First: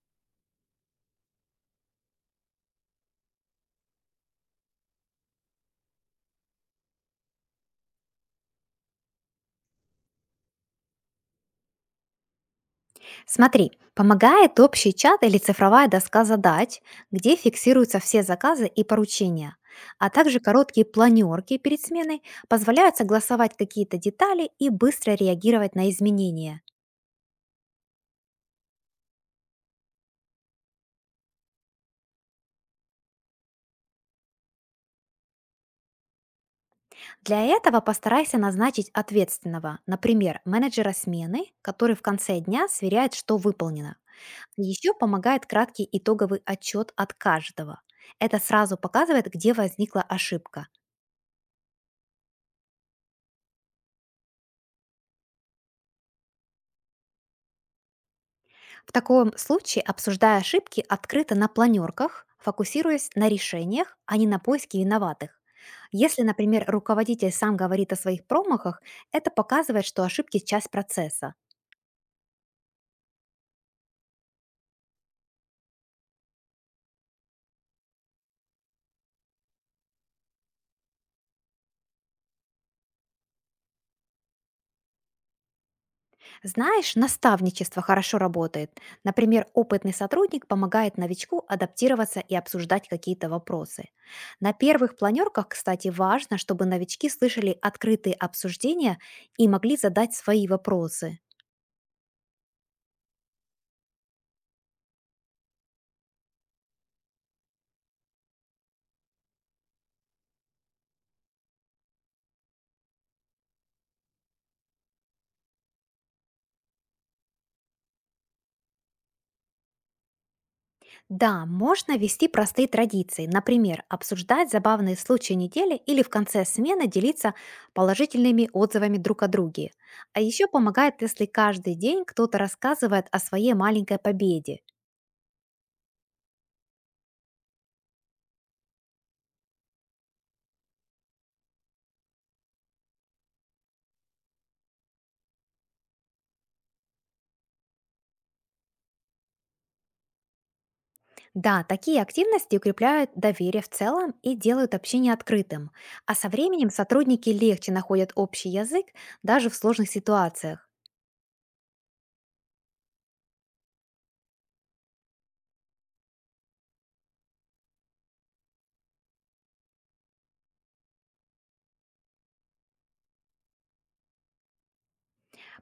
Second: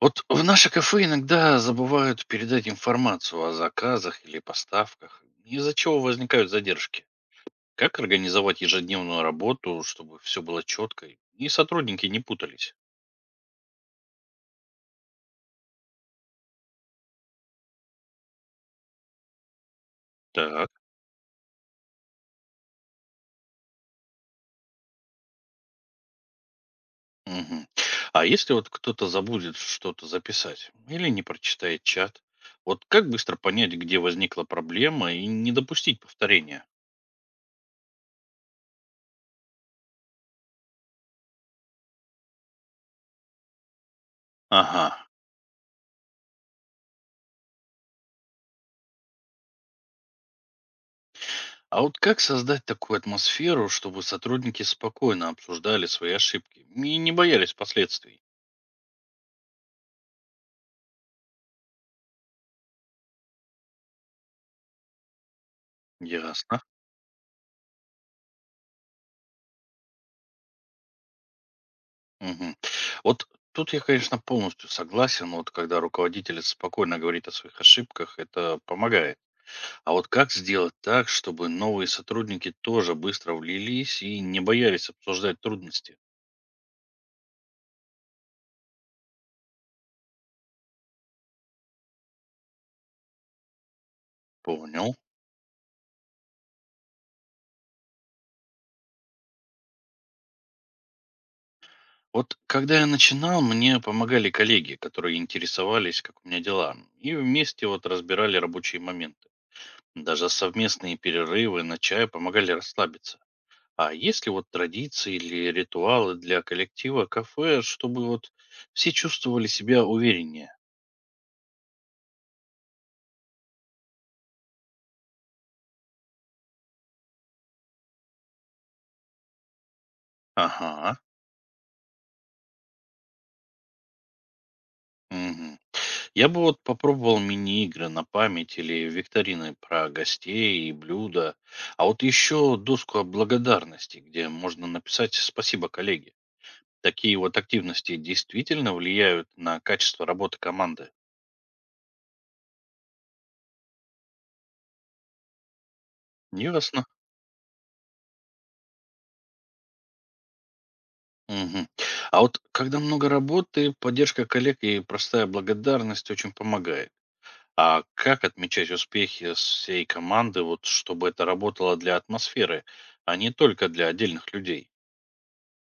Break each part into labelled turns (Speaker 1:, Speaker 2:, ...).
Speaker 1: Вот в наше кафе иногда забывают передать информацию о заказах или поставках, из-за чего возникают задержки. Как организовать ежедневную работу, чтобы все было четко и сотрудники не путались?
Speaker 2: Смотри, помогает общий чат или цифровая доска задач, где фиксируются все заказы и поручения. А также
Speaker 1: Так.
Speaker 2: короткие планерки перед сменой позволяют согласовать какие-то детали и быстро реагировать на изменения.
Speaker 1: Мгм. А если вот кто-то забудет что-то записать или не прочитает чат, вот как быстро понять, где возникла проблема и не допустить повторения?
Speaker 2: Для этого постарайся назначить ответственного, например, менеджера смены, который в конце дня сверяет, что выполнено.
Speaker 1: Ага.
Speaker 2: Еще помогает краткий итоговый отчет от каждого. Это сразу показывает, где возникла ошибка.
Speaker 1: А вот как создать такую атмосферу, чтобы сотрудники спокойно обсуждали свои ошибки и не боялись последствий?
Speaker 2: В таком случае, обсуждая ошибки открыто на планерках, фокусируясь на решениях, а не на поиске виноватых. Если,
Speaker 1: Ясно.
Speaker 2: например, руководитель сам говорит о своих промахах, это показывает, что ошибки– часть процесса.
Speaker 1: Мгм. Вот тут я, конечно, полностью согласен. Вот когда руководитель спокойно говорит о своих ошибках, это помогает. А вот как сделать так, чтобы новые сотрудники тоже быстро влились и не боялись обсуждать трудности?
Speaker 2: Знаешь, наставничество хорошо работает. Например, опытный сотрудник помогает новичку адаптироваться и обсуждать какие-то вопросы. На
Speaker 1: Понял.
Speaker 2: первых планерках, кстати, важно, чтобы новички слышали открытые обсуждения и могли задать свои вопросы.
Speaker 1: Вот когда я начинал, мне помогали коллеги, которые интересовались, как у меня дела, и вместе вот разбирали рабочие моменты. Даже совместные перерывы на чай помогали расслабиться. А есть ли вот традиции или ритуалы для коллектива кафе, чтобы вот все чувствовали себя увереннее?
Speaker 2: Да, можно вести простые традиции, например, обсуждать забавные случаи недели или в конце смены делиться положительными отзывами друг о друге. А еще помогает,
Speaker 1: Ага.
Speaker 2: если каждый день кто-то рассказывает о своей маленькой победе.
Speaker 1: Мгм. Я бы вот попробовал мини-игры на память или викторины про гостей и блюда. А вот еще доску благодарности, где можно написать «Спасибо, коллеги». Такие вот активности действительно влияют на качество работы команды?
Speaker 2: Да, такие активности укрепляют доверие в целом и делают общение открытым. А со временем
Speaker 1: Ясно.
Speaker 2: сотрудники легче находят общий язык даже в сложных ситуациях.
Speaker 1: Мгм. А вот когда много работы, поддержка коллег и простая благодарность очень помогает. А как отмечать успехи всей команды, вот чтобы это работало для атмосферы, а не только для отдельных людей?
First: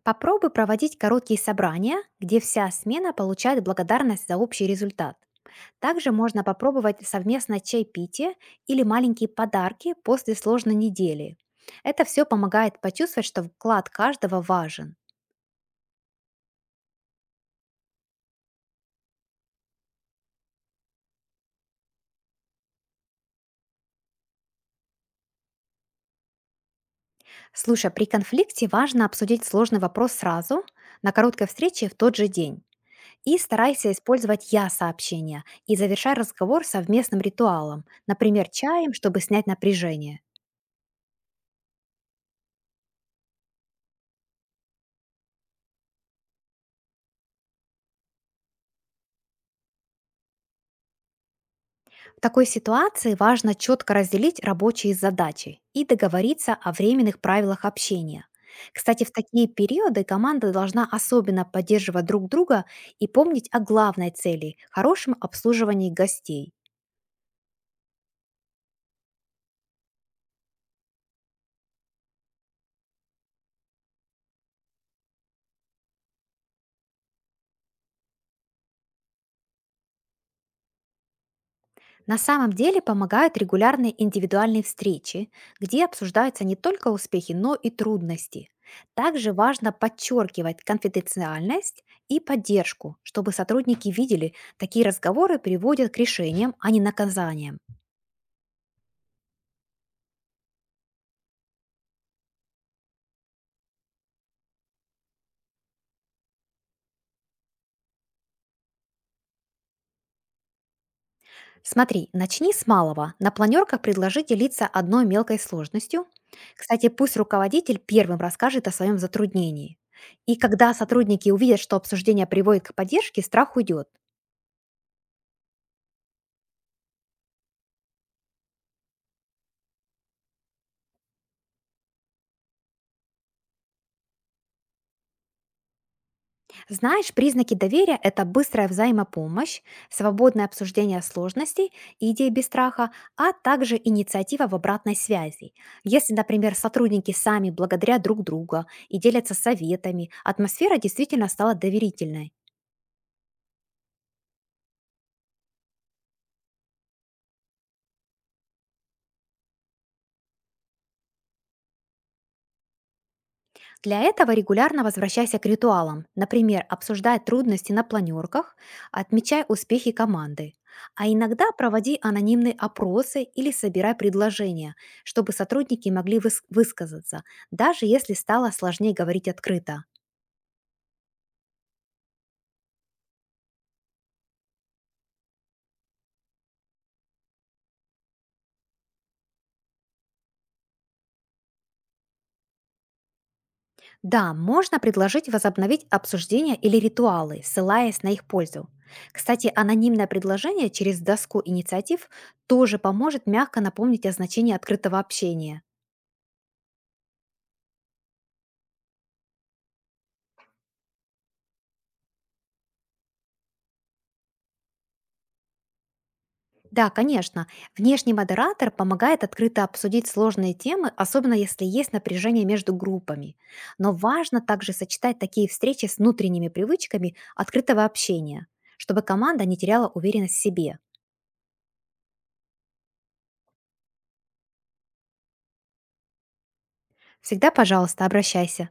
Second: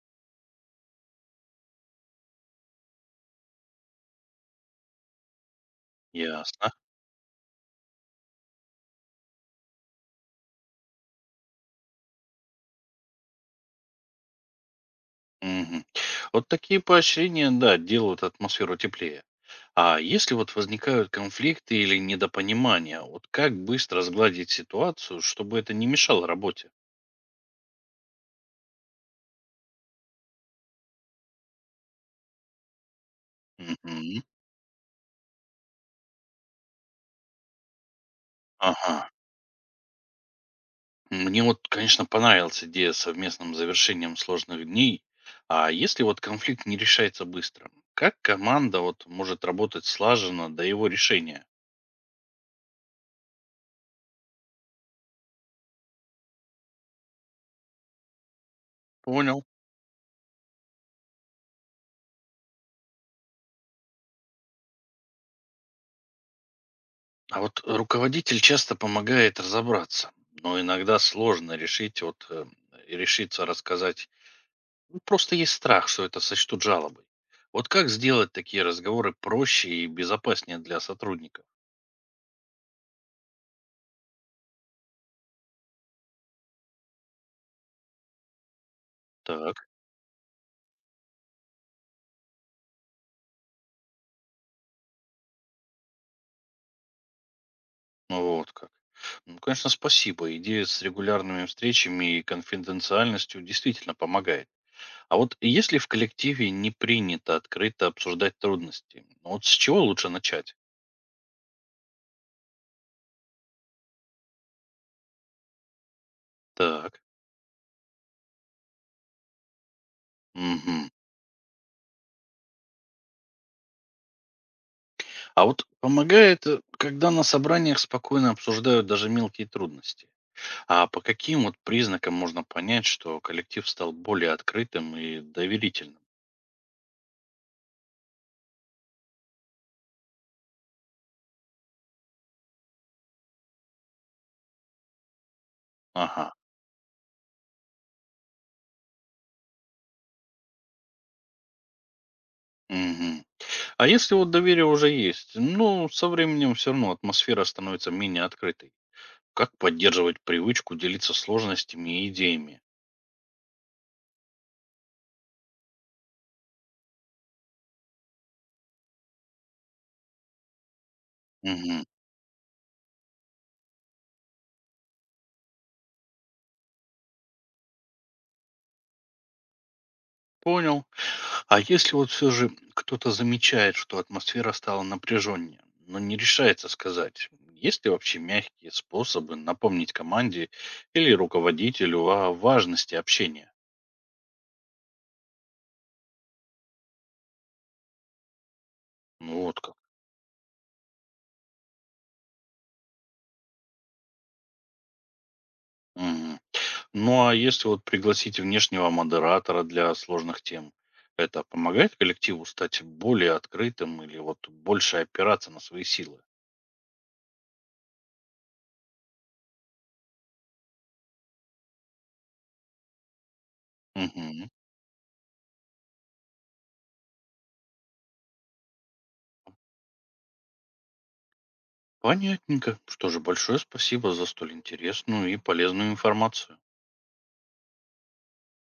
Speaker 2: Попробуй проводить короткие собрания, где вся смена получает благодарность за общий результат. Также можно
Speaker 1: Ясно.
Speaker 2: попробовать совместное чайпитие или маленькие подарки после сложной недели. Это все помогает почувствовать, что вклад каждого важен.
Speaker 1: Мгм. Вот такие поощрения, да, делают атмосферу теплее. А если вот возникают конфликты или недопонимания, вот как быстро сгладить ситуацию, чтобы это не мешало работе?
Speaker 2: Слушай, а при конфликте важно обсудить сложный вопрос сразу, на короткой встрече в тот же день. И старайся
Speaker 1: Мгм.
Speaker 2: использовать «я-сообщения» и завершай разговор совместным ритуалом, например, чаем,
Speaker 1: Ага.
Speaker 2: чтобы снять напряжение.
Speaker 1: Мне вот, конечно, понравилась идея с совместным завершением сложных дней. А если вот конфликт не решается быстро, как команда вот может работать слаженно до его решения?
Speaker 2: В такой ситуации важно четко разделить рабочие задачи и договориться о временных правилах общения. Кстати, в
Speaker 1: Понял.
Speaker 2: такие периоды команда должна особенно поддерживать друг друга и помнить о главной цели– хорошем обслуживании гостей.
Speaker 1: А вот руководитель часто помогает разобраться, но иногда сложно решить вот и решиться рассказать. Ну, просто есть страх, что это сочтут жалобой. Вот как сделать такие разговоры проще и безопаснее для сотрудников?
Speaker 2: На самом деле помогают регулярные индивидуальные встречи, где обсуждаются не только успехи, но и трудности. Также
Speaker 1: Так,
Speaker 2: важно подчеркивать конфиденциальность и поддержку, чтобы сотрудники видели, такие разговоры приводят к решениям, а не наказаниям.
Speaker 1: ну вот как. Ну, конечно, спасибо. Идея с регулярными встречами и конфиденциальностью действительно помогает. А вот если в коллективе не принято открыто обсуждать трудности, ну вот с чего лучше начать?
Speaker 2: Смотри, начни с малого. На планерках предложи делиться одной мелкой сложностью. Кстати,
Speaker 1: Так.
Speaker 2: пусть руководитель первым расскажет о своем затруднении. И когда
Speaker 1: Мгм.
Speaker 2: сотрудники увидят, что обсуждение приводит к поддержке, страх уйдет.
Speaker 1: А вот помогает, когда на собраниях спокойно обсуждают даже мелкие трудности. А по каким вот признакам можно понять, что коллектив стал более открытым и доверительным?
Speaker 2: Знаешь, признаки доверия– это быстрая взаимопомощь, свободное обсуждение сложностей и идей без страха, а также инициатива в обратной связи. Если,
Speaker 1: Ага.
Speaker 2: например, сотрудники сами благодарят друг друга и делятся советами, атмосфера действительно стала доверительной.
Speaker 1: Мгм. А если вот доверие уже есть, ну, со временем все равно атмосфера становится менее открытой. Как поддерживать привычку делиться сложностями и идеями?
Speaker 2: Для этого регулярно возвращайся к ритуалам. Например, обсуждай трудности на планерках, отмечай успехи команды. А иногда
Speaker 1: Мгм.
Speaker 2: проводи анонимные опросы или собирай предложения, чтобы сотрудники могли высказаться, даже если стало сложнее говорить открыто.
Speaker 1: Понял. А если вот все же кто-то замечает, что атмосфера стала напряженнее, но не решается сказать, есть ли вообще мягкие способы напомнить команде или руководителю о важности общения?
Speaker 2: Да, можно предложить возобновить обсуждения или ритуалы, ссылаясь на их пользу.
Speaker 1: Ну
Speaker 2: Кстати,
Speaker 1: вот как.
Speaker 2: анонимное предложение через доску инициатив тоже поможет мягко напомнить о значении открытого общения.
Speaker 1: Мгм. Ну а если вот пригласить внешнего модератора для сложных тем, это помогает коллективу стать более открытым или вот больше опираться на свои силы?
Speaker 2: Да, конечно. Внешний модератор помогает открыто обсудить сложные темы, особенно если есть напряжение между группами. Но важно
Speaker 1: Мгм.
Speaker 2: также сочетать такие встречи с внутренними привычками открытого общения, чтобы команда не теряла уверенность в себе.
Speaker 1: Понятненько. Что же, большое спасибо за столь интересную и полезную информацию.
Speaker 2: Всегда, пожалуйста, обращайся.